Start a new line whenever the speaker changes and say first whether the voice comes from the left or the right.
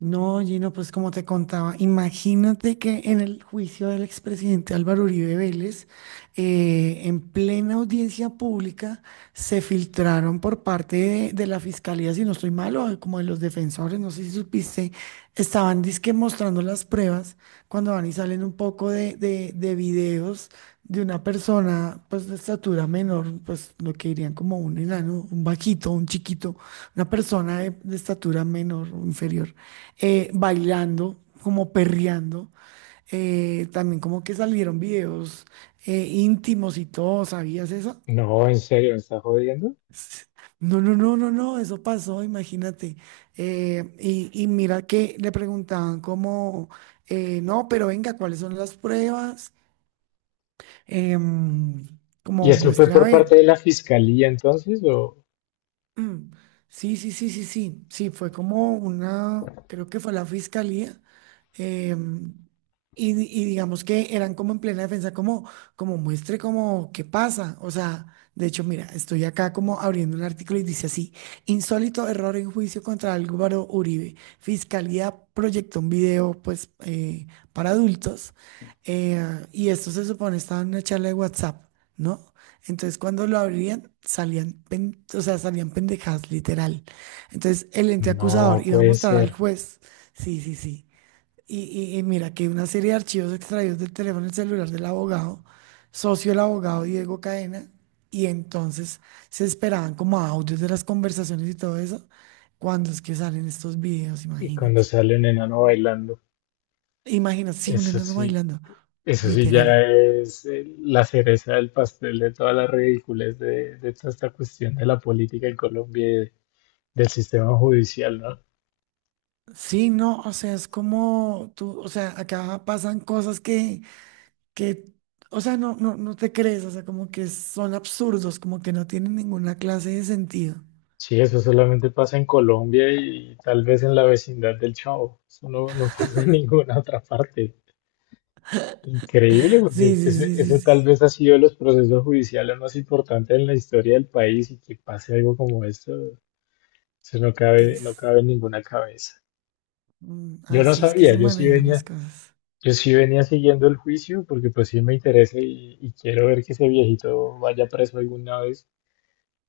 right: No, Gino, pues como te contaba, imagínate que en el juicio del expresidente Álvaro Uribe Vélez, en plena audiencia pública, se filtraron por parte de la fiscalía, si no estoy mal, o como de los defensores, no sé si supiste, estaban dizque mostrando las pruebas cuando van y salen un poco de videos de una persona, pues de estatura menor, pues lo que dirían como un enano, un vaquito, un chiquito, una persona de estatura menor o inferior bailando, como perreando. También como que salieron videos íntimos y todo, ¿sabías eso?
left: No, en serio, ¿me está jodiendo?
right: S- No, no, no, no, no, eso pasó, imagínate. Y mira que le preguntaban como, no, pero venga, ¿cuáles son las pruebas? Em,
left: ¿Y sí,
right: Como
left: eso fue sí,
right: muestre a
left: por
right: ver.
left: parte de la fiscalía entonces? ¿O
right: Mm, sí, sí, sí, sí, sí, sí, fue como una, creo que fue la fiscalía, em, y, digamos que eran como en plena defensa, como, como muestre como qué pasa. O sea, de hecho, mira, estoy acá como abriendo un artículo y dice así: insólito error en juicio contra Álvaro Uribe, fiscalía proyectó un video, pues, para adultos, y esto se supone estaba en una charla de WhatsApp, ¿no? Entonces, cuando lo abrían, salían, o sea, salían pendejadas, literal. Entonces, el ente
left: no
right: acusador iba a
left: puede
right: mostrar al
left: ser?
right: juez. Sí, sí, sí. Y, y mira que una serie de archivos extraídos del teléfono y celular del abogado, socio del abogado Diego Cadena, y entonces se esperaban como audios de las conversaciones y todo eso, cuando es que salen estos videos,
left: Y cuando
right: imagínate.
left: sale un enano bailando,
right: Imagínate, sí, un
left: eso
right: enano
left: sí,
right: bailando,
left: eso sí
right: literal.
left: ya es la cereza del pastel de todas las ridiculez de toda esta cuestión de la política en Colombia y de- del sistema judicial, ¿no?
right: Sí, no, o sea, es como tú, o sea, acá pasan cosas que, o sea, no, no, no te crees, o sea, como que son absurdos, como que no tienen ninguna clase de sentido.
left: Sí, eso solamente pasa en Colombia y tal vez en la vecindad del Chavo. Eso no, no pasa en ninguna otra parte. Increíble,
right: Sí,
left: porque
right: sí,
left: ese,
right: sí, sí,
left: ese tal
right: sí.
left: vez ha sido de los procesos judiciales más importantes en la historia del país y que pase algo como esto, eso no cabe, no
right: Es,
left: cabe en ninguna cabeza.
right: mm,
left: Yo no
right: así es que
left: sabía,
right: se manejan las cosas.
left: yo sí venía siguiendo el juicio porque pues sí me interesa y quiero ver que ese viejito vaya preso alguna vez,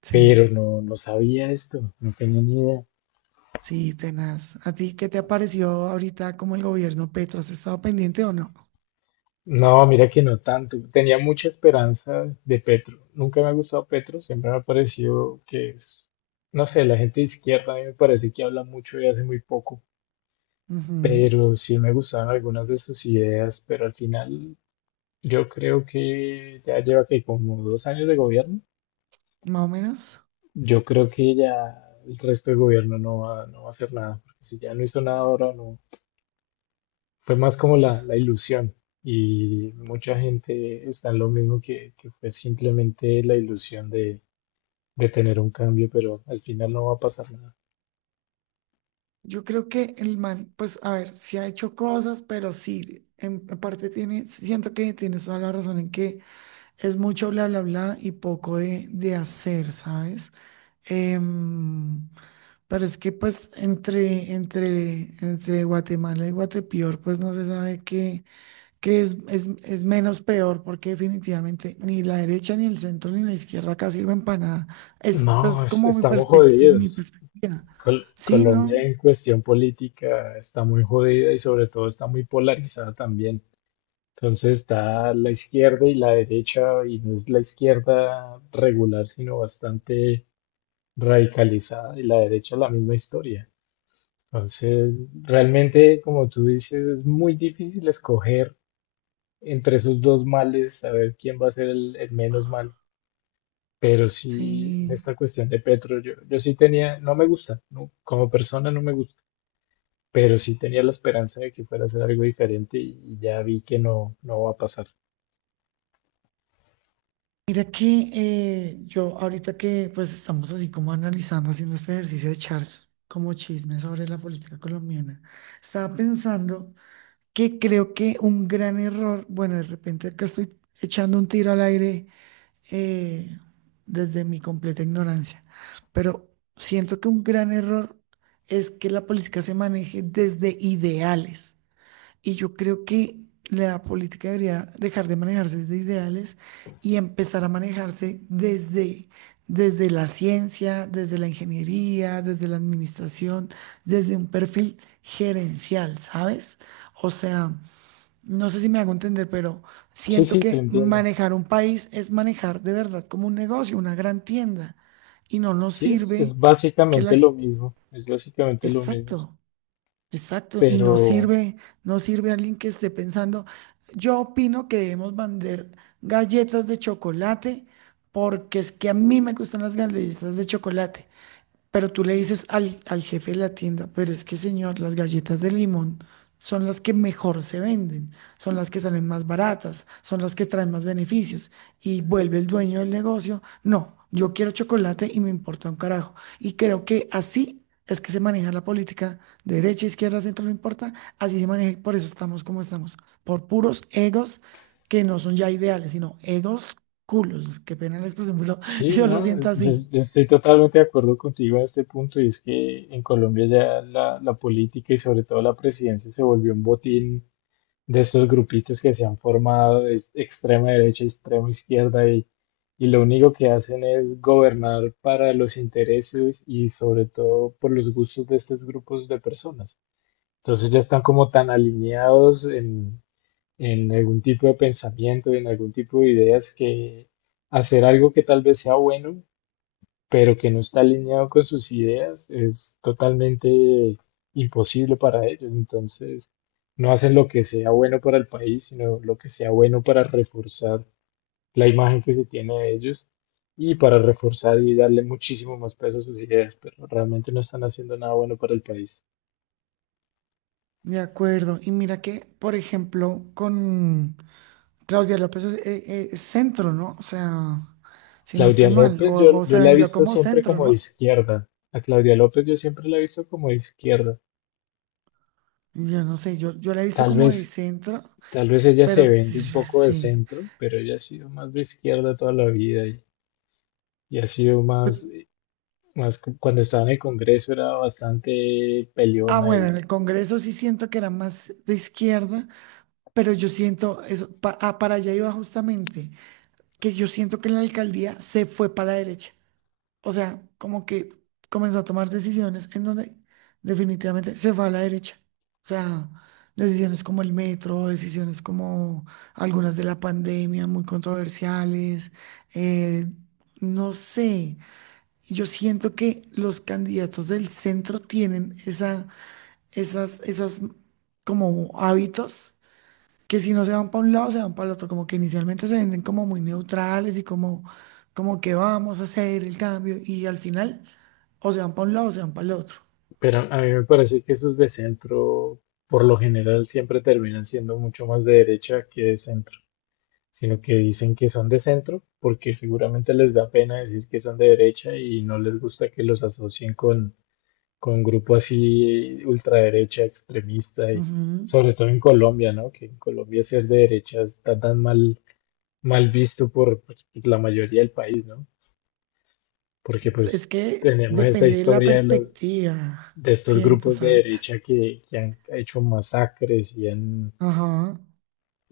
right: Sí,
left: pero no, no sabía esto, no tenía ni idea.
right: sí, tenaz. ¿A ti qué te ha parecido ahorita como el gobierno Petro? ¿Has estado pendiente o no?
left: No, mira que no tanto. Tenía mucha esperanza de Petro. Nunca me ha gustado Petro, siempre me ha parecido que es, no sé, la gente de izquierda a mí me parece que habla mucho y hace muy poco,
right: Ujú,
left: pero sí me gustaban algunas de sus ideas, pero al final yo creo que ya lleva que como 2 años de gobierno,
right: más o menos.
left: yo creo que ya el resto del gobierno no va, no va a hacer nada, porque si ya no hizo nada ahora, no, fue más como la ilusión y mucha gente está en lo mismo que fue simplemente la ilusión de tener un cambio, pero al final no va a pasar nada.
right: Yo creo que el man, pues, a ver, sí ha hecho cosas, pero sí, en parte tiene, siento que tienes toda la razón en que es mucho bla, bla, bla y poco de hacer, ¿sabes? Em, pero es que pues entre Guatemala y Guatepeor, pues no se sabe qué, qué es menos peor, porque definitivamente ni la derecha, ni el centro, ni la izquierda acá sirven para nada. Es
left: No,
right: pues
left: es-
right: como mi
left: estamos
right: perspectiva, mi
left: jodidos.
right: perspectiva.
left: Col-
right: Sí,
left: Colombia
right: ¿no?
left: en cuestión política está muy jodida y sobre todo está muy polarizada también. Entonces está la izquierda y la derecha, y no es la izquierda regular, sino bastante radicalizada, y la derecha la misma historia. Entonces, realmente, como tú dices, es muy difícil escoger entre esos dos males, saber quién va a ser el menos mal. Pero sí, en
right: Sí.
left: esta cuestión de Petro, yo sí tenía, no me gusta, no, como persona no me gusta, pero sí tenía la esperanza de que fuera a ser algo diferente y ya vi que no, no va a pasar.
right: Mira que yo ahorita que pues estamos así como analizando, haciendo este ejercicio de echar como chisme sobre la política colombiana, estaba pensando que creo que un gran error, bueno, de repente acá estoy echando un tiro al aire, eh, desde mi completa ignorancia, pero siento que un gran error es que la política se maneje desde ideales. Y yo creo que la política debería dejar de manejarse desde ideales y empezar a manejarse desde la ciencia, desde la ingeniería, desde la administración, desde un perfil gerencial, ¿sabes? O sea, no sé si me hago entender, pero
left: Sí,
right: siento
left: sí, te
right: que
left: entiendo.
right: manejar un país es manejar de verdad como un negocio, una gran tienda, y no nos
left: Sí,
right: sirve
left: es
right: que la...
left: básicamente lo mismo, es básicamente lo mismo,
right: Exacto. Exacto, y no
left: pero...
right: sirve, no sirve alguien que esté pensando. Yo opino que debemos vender galletas de chocolate porque es que a mí me gustan las galletas de chocolate. Pero tú le dices al jefe de la tienda, pero es que señor, las galletas de limón son las que mejor se venden, son las que salen más baratas, son las que traen más beneficios. Y vuelve el dueño del negocio, no, yo quiero chocolate y me importa un carajo. Y creo que así es que se maneja la política, de derecha, izquierda, centro, no importa, así se maneja y por eso estamos como estamos, por puros egos que no son ya ideales, sino egos culos, qué pena la expresión, pero
left: Sí,
right: yo lo
left: no,
right: siento así.
left: yo estoy totalmente de acuerdo contigo en este punto y es que en Colombia ya la política y sobre todo la presidencia se volvió un botín de estos grupitos que se han formado de extrema derecha, extrema izquierda y lo único que hacen es gobernar para los intereses y sobre todo por los gustos de estos grupos de personas. Entonces ya están como tan alineados en algún tipo de pensamiento y en algún tipo de ideas que hacer algo que tal vez sea bueno pero que no está alineado con sus ideas, es totalmente imposible para ellos. Entonces, no hacen lo que sea bueno para el país, sino lo que sea bueno para reforzar la imagen que se tiene de ellos y para reforzar y darle muchísimo más peso a sus ideas, pero realmente no están haciendo nada bueno para el país.
right: De acuerdo. Y mira que, por ejemplo, con Claudia López es, centro, ¿no? O sea, si no
left: Claudia
right: estoy mal,
left: López,
right: o
left: yo
right: se
left: la he
right: vendió
left: visto
right: como
left: siempre
right: centro,
left: como de
right: ¿no?
left: izquierda. A Claudia López yo siempre la he visto como de izquierda.
right: Yo no sé, yo la he visto
left: Tal
right: como de
left: vez
right: centro,
left: Tal vez ella
right: pero
left: se
right: sí,
left: vende un poco de
right: sí.
left: centro, pero ella ha sido más de izquierda toda la vida y ha sido más,
right: Pe-
left: más, cu- cuando estaba en el Congreso era bastante
right: Ah,
left: peleona
right: bueno, en
left: y,
right: el Congreso sí siento que era más de izquierda, pero yo siento, eso, para allá iba justamente, que yo siento que la alcaldía se fue para la derecha. O sea, como que comenzó a tomar decisiones en donde definitivamente se fue a la derecha. O sea, decisiones como el metro, decisiones como algunas de la pandemia, muy controversiales. eh, no sé. Yo siento que los candidatos del centro tienen esa, esas como hábitos que si no se van para un lado, se van para el otro, como que inicialmente se venden como muy neutrales y como, como que vamos a hacer el cambio y al final o se van para un lado o se van para el otro.
left: pero a mí me parece que esos de centro, por lo general, siempre terminan siendo mucho más de derecha que de centro, sino que dicen que son de centro porque seguramente les da pena decir que son de derecha y no les gusta que los asocien con grupo así ultraderecha, extremista, y
right: Ujú.
left: sobre todo en Colombia, ¿no? Que en Colombia ser de derecha está tan mal, mal visto por pues, la mayoría del país, ¿no? Porque
right: Es
left: pues
right: que
left: tenemos esta
right: depende de la
left: historia de los,
right: perspectiva,
left: de estos
right: siento,
left: grupos de
right: ¿sabes?
left: derecha que han hecho masacres y han
right: Ajá,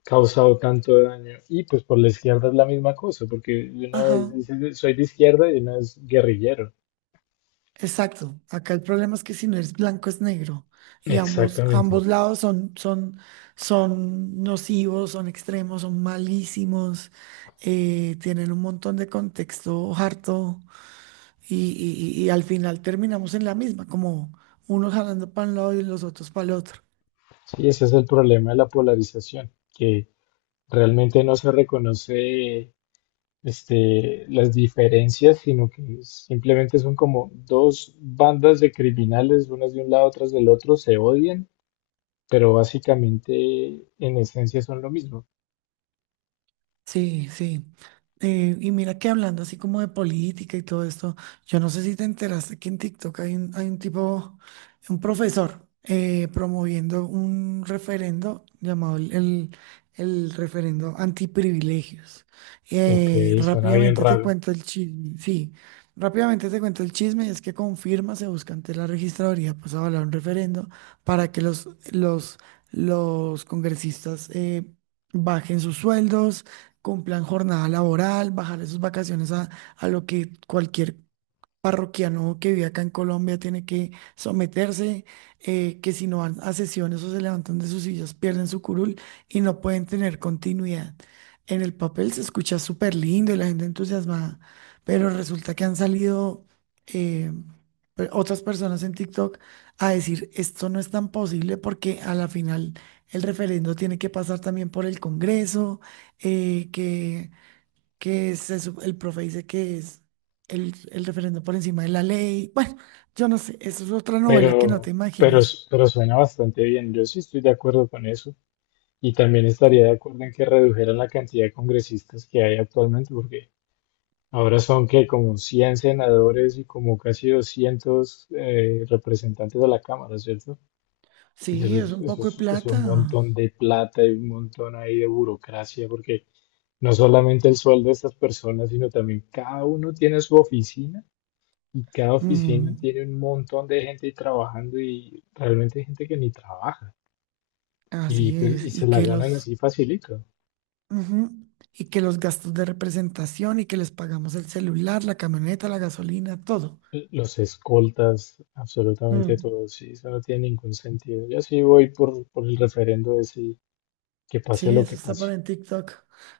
left: causado tanto daño. Y pues por la izquierda es la misma cosa, porque de una
right: ajá,
left: vez dices soy de izquierda y de una vez guerrillero.
right: exacto. Acá el problema es que si no es blanco es negro y ambos, ambos
left: Exactamente.
right: lados son nocivos, son extremos, son malísimos, tienen un montón de contexto harto y, y al final terminamos en la misma, como unos jalando para un lado y los otros para el otro.
left: Sí, ese es el problema de la polarización, que realmente no se reconoce este, las diferencias, sino que simplemente son como dos bandas de criminales, unas de un lado, otras del otro, se odian, pero básicamente en esencia son lo mismo.
right: Sí, sí. Y mira que hablando así como de política y todo esto, yo no sé si te enteraste que en TikTok hay un tipo, un profesor, promoviendo un referendo llamado el referendo antiprivilegios.
left: Ok, suena bien
right: Rápidamente te
left: raro,
right: cuento el chisme, sí, rápidamente te cuento el chisme, es que confirma, se busca ante la registraduría, pues avalar un referendo para que los congresistas bajen sus sueldos, cumplan jornada laboral, bajarle sus vacaciones a lo que cualquier parroquiano que vive acá en Colombia tiene que someterse, que si no van a sesiones o se levantan de sus sillas, pierden su curul y no pueden tener continuidad. En el papel se escucha súper lindo y la gente entusiasmada, pero resulta que han salido eh, otras personas en TikTok a decir esto no es tan posible porque a la final el referendo tiene que pasar también por el Congreso, eh, que que es eso, el profe dice que es el referendo por encima de la ley. Bueno, yo no sé, eso es otra novela que no
left: pero,
right: te
left: pero,
right: imaginas.
left: pero suena bastante bien. Yo sí estoy de acuerdo con eso. Y también estaría de acuerdo en que redujeran la cantidad de congresistas que hay actualmente, porque ahora son que como 100 senadores y como casi 200 representantes de la Cámara, ¿cierto? Y
right: Sí, es un
left: eso
right: poco de
left: es un
right: plata.
left: montón de plata y un montón ahí de burocracia, porque no solamente el sueldo de estas personas, sino también cada uno tiene su oficina y cada oficina
right: Ujú,
left: tiene un montón de gente ahí trabajando y realmente hay gente que ni trabaja y,
right: así
left: pues, y
right: es,
left: se
right: y
left: la
right: que
left: ganan
right: los,
left: así facilito.
right: ujú, y que los gastos de representación y que les pagamos el celular, la camioneta, la gasolina, todo.
left: Los escoltas, absolutamente
right: Mm,
left: todos, sí, eso no tiene ningún sentido. Yo sí voy por el referendo de sí, que
right: sí,
left: pase lo
right: eso
left: que
right: está por
left: pase.
right: en TikTok.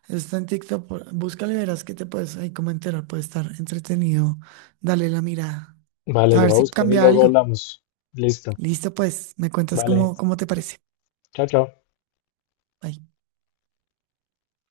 right: Eso está en TikTok. Búscalo y verás que te puedes ahí como enterar, puede estar entretenido. Dale la mirada.
left: Vale,
right: A
left: lo
right: ver
left: voy a
right: si
left: buscar y
right: cambia
left: luego
right: algo.
left: hablamos. Listo.
right: Listo, pues, me cuentas
left: Vale.
right: cómo, cómo te parece.
left: Chao, chao.
right: Bye.